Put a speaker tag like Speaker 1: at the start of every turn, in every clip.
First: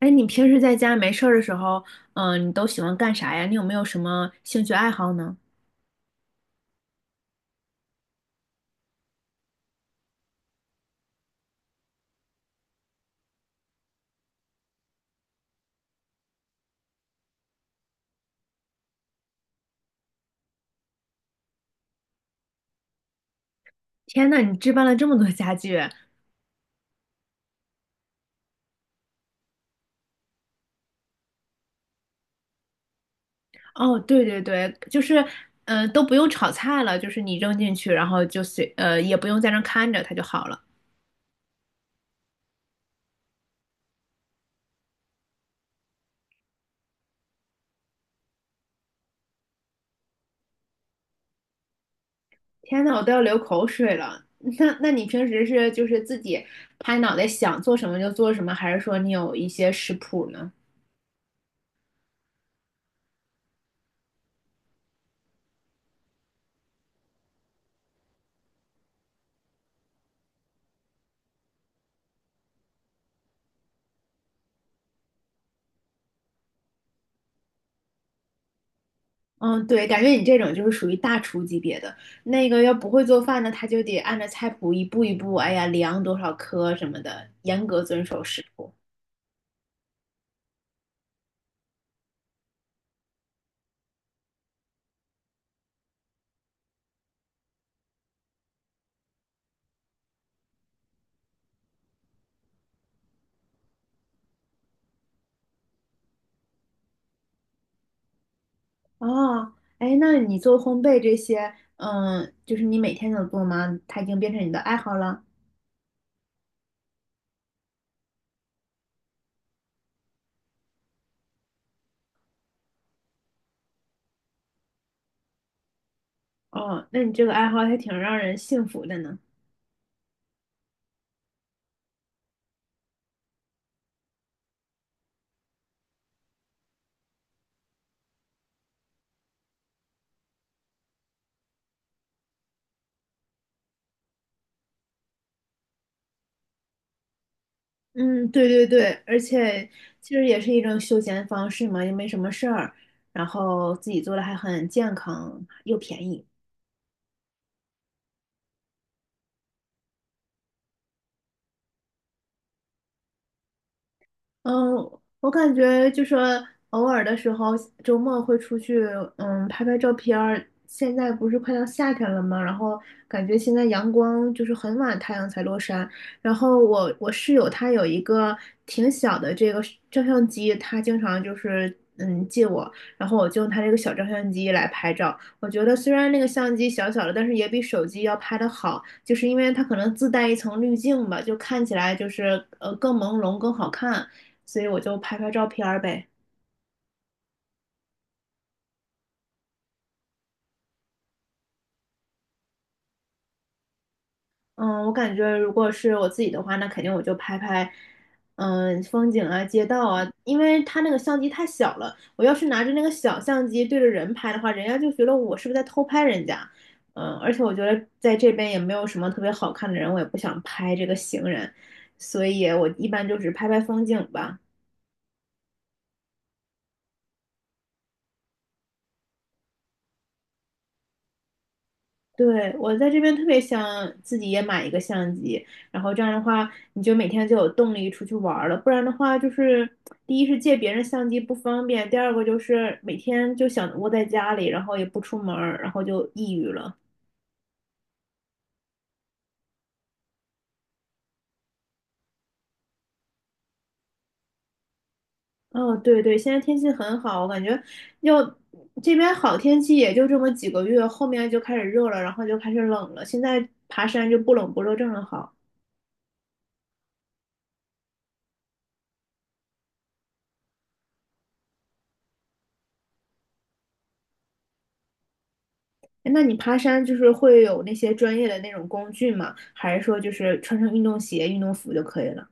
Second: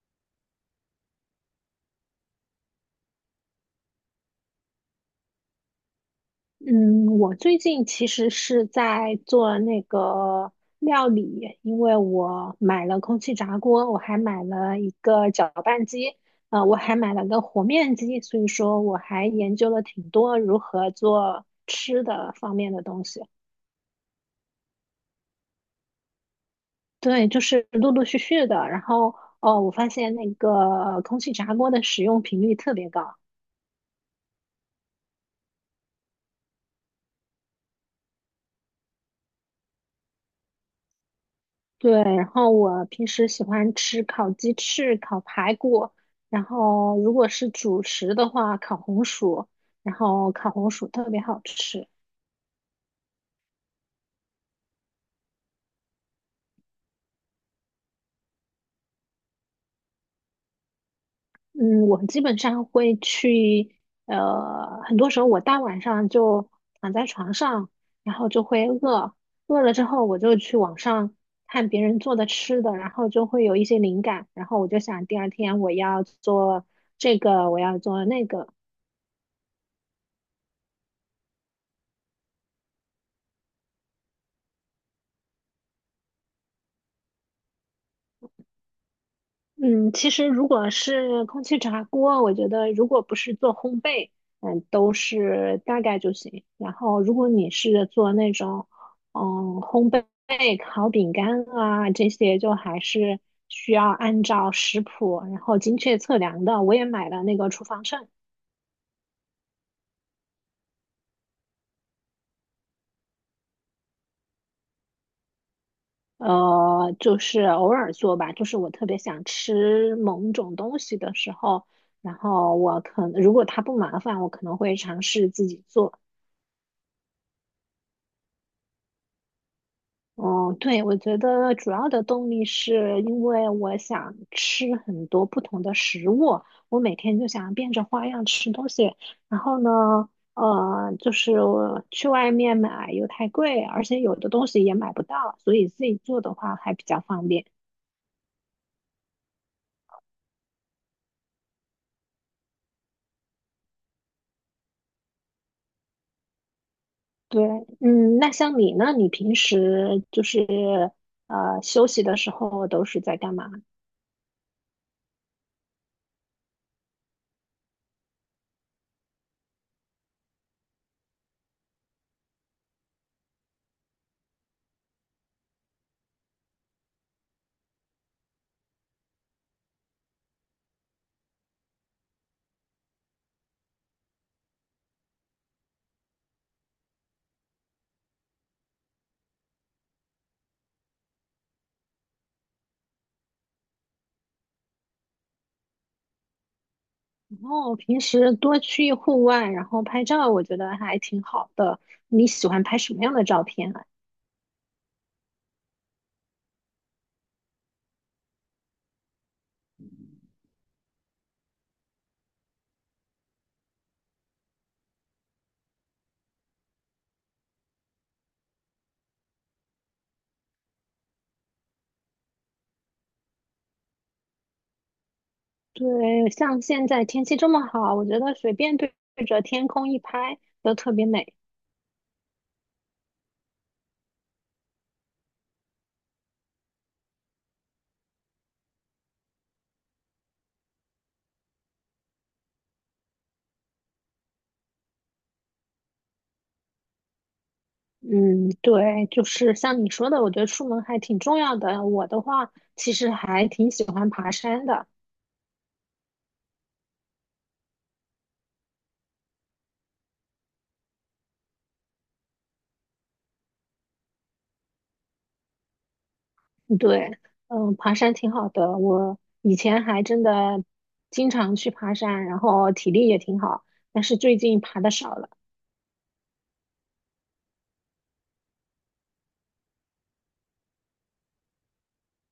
Speaker 1: 哎，你平时在家没事儿的时候，你都喜欢干啥呀？你有没有什么兴趣爱好呢？
Speaker 2: 嗯，我最近其实是在做那个料理，因为我买了空气炸锅，我还买了一个搅拌机，我还买了个和面机，所以说我还研究了挺多如何做吃的方面的东西。
Speaker 1: 天呐，你置办了这么多家具！
Speaker 2: 对，就是陆陆续续的，然后哦，我发现那个空气炸锅的使用频率特别高。
Speaker 1: 哦，对对对，都不用炒菜了，就是你扔进去，然后就随，呃，也不用在那儿看着它就好了。
Speaker 2: 对，然后我平时喜欢吃烤鸡翅、烤排骨，然后如果是主食的话，烤红薯，然后烤红薯特别好吃。
Speaker 1: 天呐，我都要流口水了。那你平时是就是自己拍脑袋想做什么就做什么，还是说你有一些食谱呢？
Speaker 2: 嗯，我基本上会去，很多时候我大晚上就躺在床上，然后就会饿，饿了之后我就去网上看别人做的吃的，然后就会有一些灵感，然后我就想第二天我要做这个，我要做那个。
Speaker 1: 嗯，对，感觉你这种就是属于大厨级别的，那个要不会做饭呢，他就得按照菜谱一步一步，哎呀，量多少克什么的，严格遵守食谱。
Speaker 2: 嗯，其实如果是空气炸锅，我觉得如果不是做烘焙，嗯，都是大概就行。然后如果你是做那种，嗯，烘焙烤饼干啊这些，就还是需要按照食谱，然后精确测量的。我也买了那个厨房秤，
Speaker 1: 哦，哎，那你做烘焙这些，嗯，就是你每天都做吗？它已经变成你的爱好了。
Speaker 2: 就是偶尔做吧，就是我特别想吃某种东西的时候，然后我可能如果它不麻烦，我可能会尝试自己做。
Speaker 1: 哦，那你这个爱好还挺让人幸福的呢。
Speaker 2: 哦，对，我觉得主要的动力是因为我想吃很多不同的食物，我每天就想变着花样吃东西。然后呢，就是我去外面买又太贵，而且有的东西也买不到，所以自己做的话还比较方便。
Speaker 1: 嗯，对对对，而且其实也是一种休闲方式嘛，也没什么事儿，然后自己做的还很健康又便宜。
Speaker 2: 对，嗯，那像你呢？你平时就是休息的时候都是在干嘛？
Speaker 1: 嗯，我感觉就说偶尔的时候，周末会出去，嗯，拍拍照片儿。现在不是快到夏天了吗？然后感觉现在阳光就是很晚太阳才落山。然后我室友他有一个挺小的这个照相机，他经常就是嗯借我，然后我就用他这个小照相机来拍照。我觉得虽然那个相机小小的，但是也比手机要拍的好，就是因为它可能自带一层滤镜吧，就看起来就是更朦胧更好看。所以我就拍拍照片儿呗。
Speaker 2: 然后平时多去户外，然后拍照，我觉得还挺好的。你喜欢拍什么样的照片啊？
Speaker 1: 嗯，我感觉如果是我自己的话，那肯定我就拍拍，嗯，风景啊、街道啊，因为它那个相机太小了，我要是拿着那个小相机对着人拍的话，人家就觉得我是不是在偷拍人家。嗯，而且我觉得在这边也没有什么特别好看的人，我也不想拍这个行人，所以我一般就只拍拍风景吧。
Speaker 2: 对，像现在天气这么好，我觉得随便对着天空一拍都特别美。
Speaker 1: 对，我在这边特别想自己也买一个相机，然后这样的话，你就每天就有动力出去玩儿了。不然的话，就是第一是借别人相机不方便，第二个就是每天就想窝在家里，然后也不出门儿，然后就抑郁了。
Speaker 2: 嗯，对，就是像你说的，我觉得出门还挺重要的。我的话，其实还挺喜欢爬山的。
Speaker 1: 哦，对对，现在天气很好，我感觉要这边好天气也就这么几个月，后面就开始热了，然后就开始冷了。现在爬山就不冷不热，正好。
Speaker 2: 对，嗯，爬山挺好的。我以前还真的经常去爬山，然后体力也挺好，但是最近爬的少了。
Speaker 1: 哎那你爬山就是会有那些专业的那种工具吗？还是说就是穿上运动鞋、运动服就可以了？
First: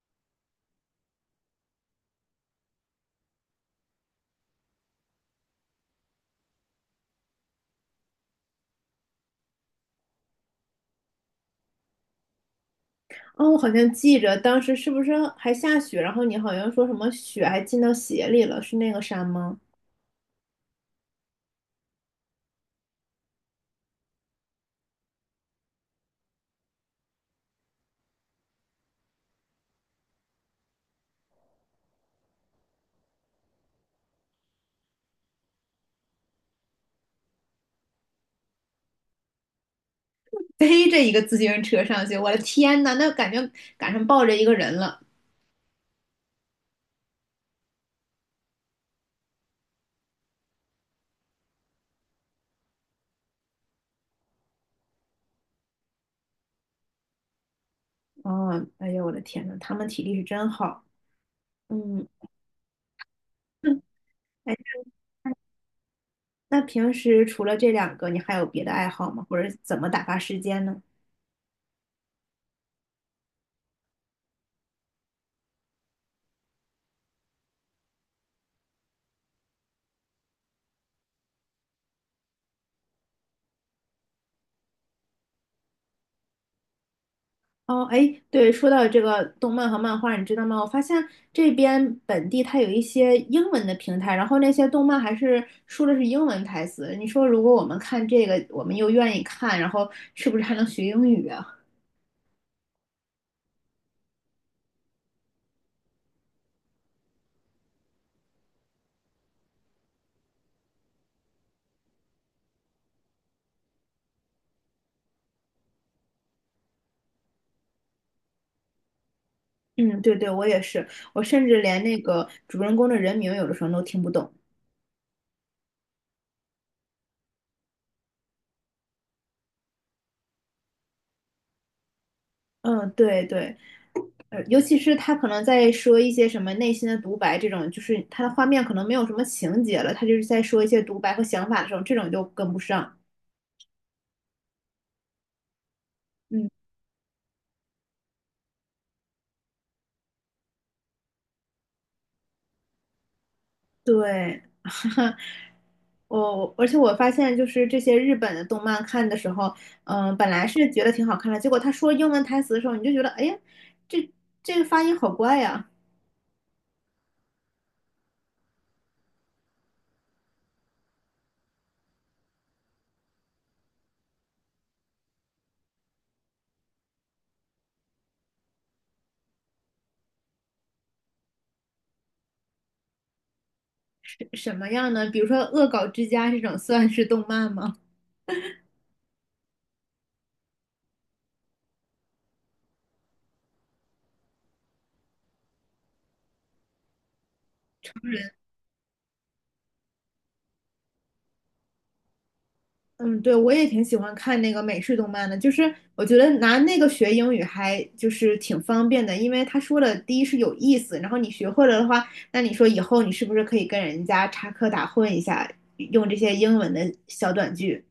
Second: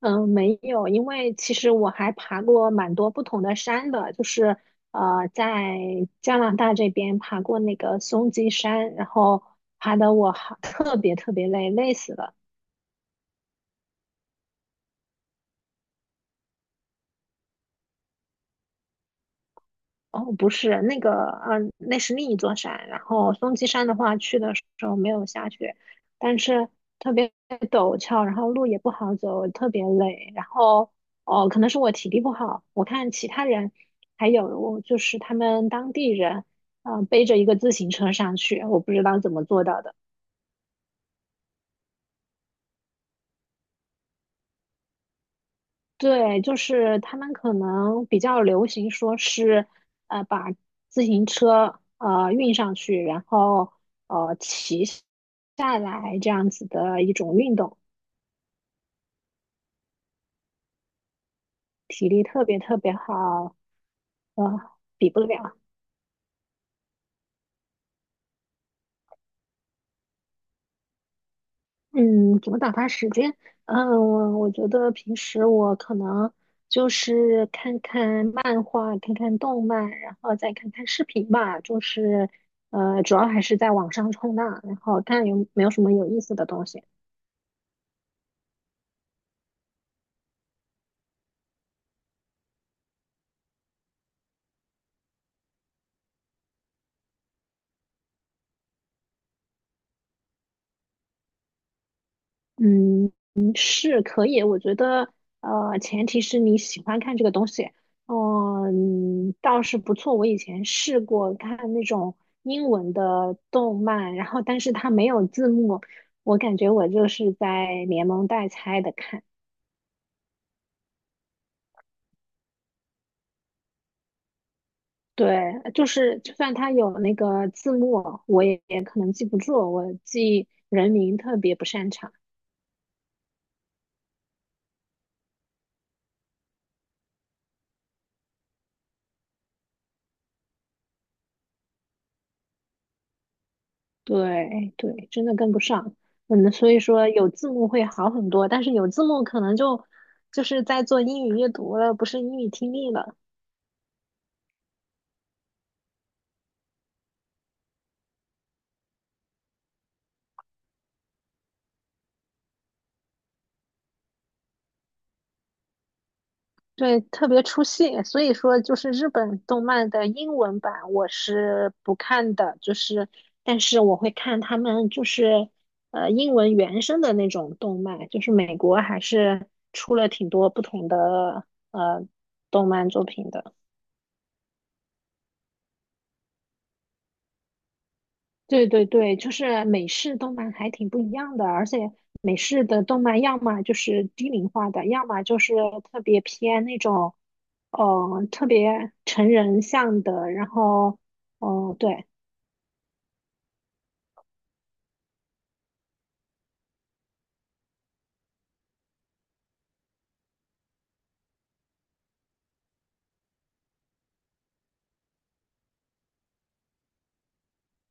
Speaker 2: 嗯，没有，因为其实我还爬过蛮多不同的山的，就是在加拿大这边爬过那个松鸡山，然后爬的我好特别特别累，累死了。
Speaker 1: 哦，我好像记着当时是不是还下雪，然后你好像说什么雪还进到鞋里了，是那个山吗？
Speaker 2: 哦，不是那个，嗯、那是另一座山。然后松鸡山的话，去的时候没有下雪，但是特别陡峭，然后路也不好走，特别累。然后，哦，可能是我体力不好，我看其他人，还有就是他们当地人，嗯、背着一个自行车上去，我不知道怎么做到的。
Speaker 1: 背着一个自行车上去，我的天呐，那感觉赶上抱着一个人了。
Speaker 2: 对，就是他们可能比较流行说是，把自行车运上去，然后骑下来这样子的一种运动，
Speaker 1: 哦，哎呦，我的天呐，他们体力是真好。嗯，
Speaker 2: 体力特别特别好，
Speaker 1: 嗯
Speaker 2: 呃，
Speaker 1: 哎，
Speaker 2: 比不了。
Speaker 1: 那平时除了这两个，你还有别的爱好吗？或者怎么打发时间呢？
Speaker 2: 嗯，怎么打发时间？嗯，我觉得平时我可能就是看看漫画，看看动漫，然后再看看视频吧。就是主要还是在网上冲浪，然后看有没有什么有意思的东西。
Speaker 1: 哦，哎，对，说到这个动漫和漫画，你知道吗？我发现这边本地它有一些英文的平台，然后那些动漫还是说的是英文台词。你说如果我们看这个，我们又愿意看，然后是不是还能学英语啊？
Speaker 2: 嗯，嗯是可以，我觉得，前提是你喜欢看这个东西，哦嗯，倒是不错。我以前试过看那种英文的动漫，然后但是它没有字幕，我感觉我就是在连蒙带猜的看。
Speaker 1: 嗯，对对，我也是，我甚至连那个主人公的人名有的时候都听不懂。
Speaker 2: 对，就是就算它有那个字幕，我也可能记不住，我记人名特别不擅长。
Speaker 1: 嗯，对对，尤其是他可能在说一些什么内心的独白这种，就是他的画面可能没有什么情节了，他就是在说一些独白和想法的时候，这种就跟不上。
Speaker 2: 对对，真的跟不上。
Speaker 1: 嗯，
Speaker 2: 嗯，所以说有字幕会好很多，但是有字幕可能就就是在做英语阅读了，不是英语听力了。
Speaker 1: 对，我而且我发现，就是这些日本的动漫看的时候，本来是觉得挺好看的，结果他说英文台词的时候，你就觉得，哎呀，这这个发音好怪呀，
Speaker 2: 对，特别出戏。所以说，就是日本动漫的英文版我是不看的，就是但是我会看他们就是英文原声的那种动漫，就是美国还是出了挺多不同的呃动漫作品的。
Speaker 1: 是什么样呢？比如说《恶搞之家》这种算是动漫吗？
Speaker 2: 对对对，就是美式动漫还挺不一样的，而且美式的动漫要么就是低龄化的，要么就是特别偏那种，特别成人向的。然后，哦、对
Speaker 1: 嗯，对，我也挺喜欢看那个美式动漫的，就是我觉得拿那个学英语还就是挺方便的，因为他说的第一是有意思，然后你学会了的话，那你说以后你是不是可以跟人家插科打诨一下，用这些英文的小短句？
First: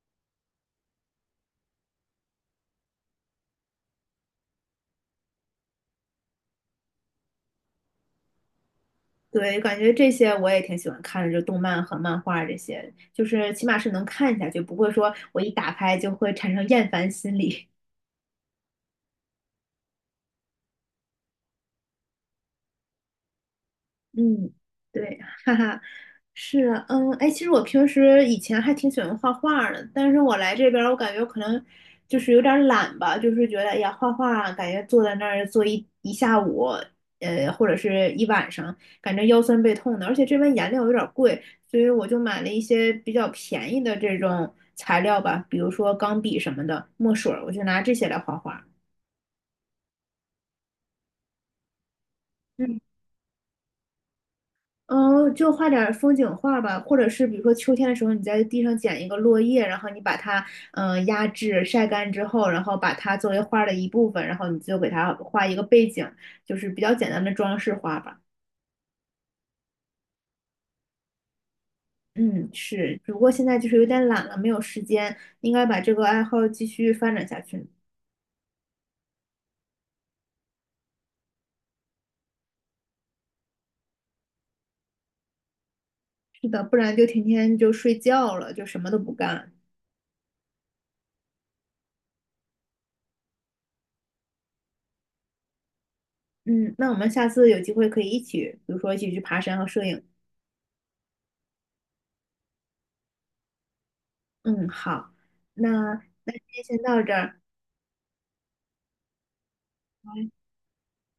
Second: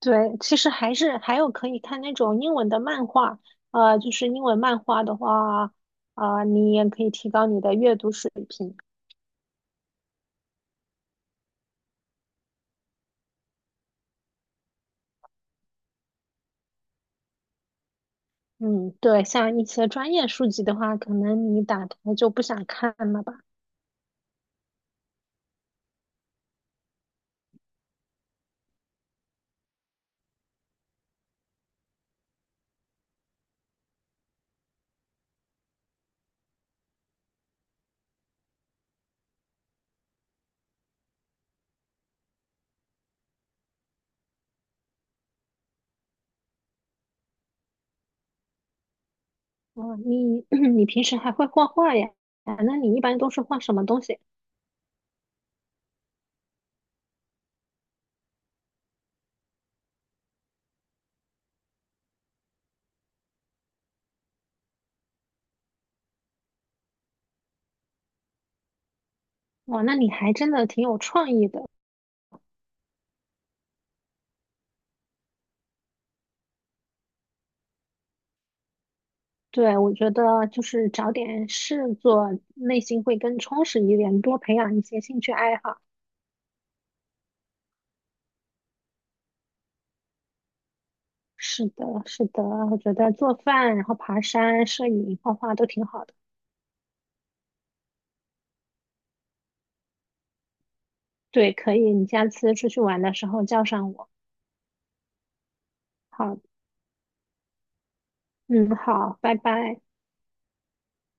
Speaker 2: 对，其实还是还有可以看那种英文的漫画，就是英文漫画的话，啊、你也可以提高你的阅读水平。
Speaker 1: 对，感觉这些我也挺喜欢看的，就动漫和漫画这些，就是起码是能看下去，不会说我一打开就会产生厌烦心理。
Speaker 2: 嗯，对，像一些专业书籍的话，可能你打开就不想看了吧。
Speaker 1: 嗯，对，哈哈，是，嗯，哎，其实我平时以前还挺喜欢画画儿的，但是我来这边儿，我感觉我可能就是有点儿懒吧，就是觉得，哎呀，画画感觉坐在那儿坐一下午，或者是一晚上，感觉腰酸背痛的，而且这边颜料有点儿贵，所以我就买了一些比较便宜的这种材料吧，比如说钢笔什么的，墨水儿，我就拿这些来画画。
Speaker 2: 哦，你 你平时还会画画呀？啊，那
Speaker 1: 嗯。
Speaker 2: 你一般都是画什么东西？
Speaker 1: 嗯，就画点儿风景画吧，或者是比如说秋天的时候，你在地上捡一个落叶，然后你把它压制晒干之后，然后把它作为画儿的一部分，然后你就给它画一个背景，就是比较简单的装饰画吧。
Speaker 2: 哇，那你还真的挺有创意的。
Speaker 1: 嗯，是，只不过现在就是有点懒了，没有时间，应该把这个爱好继续发展下去。
Speaker 2: 对，我觉得就是找点事做，内心会更充实一点，多培养一些兴趣爱好。
Speaker 1: 是的，不然就天天就睡觉了，就什么都不干。
Speaker 2: 是的，是的，我觉得做饭，然后爬山、摄影、画画都挺好的。
Speaker 1: 嗯，那我们下次有机会可以一起，比如说一起去爬山和摄影。
Speaker 2: 对，可以，你下次出去玩的时候叫上我。
Speaker 1: 嗯，好，那
Speaker 2: 好，
Speaker 1: 今天先到这儿。
Speaker 2: 嗯，好，拜拜。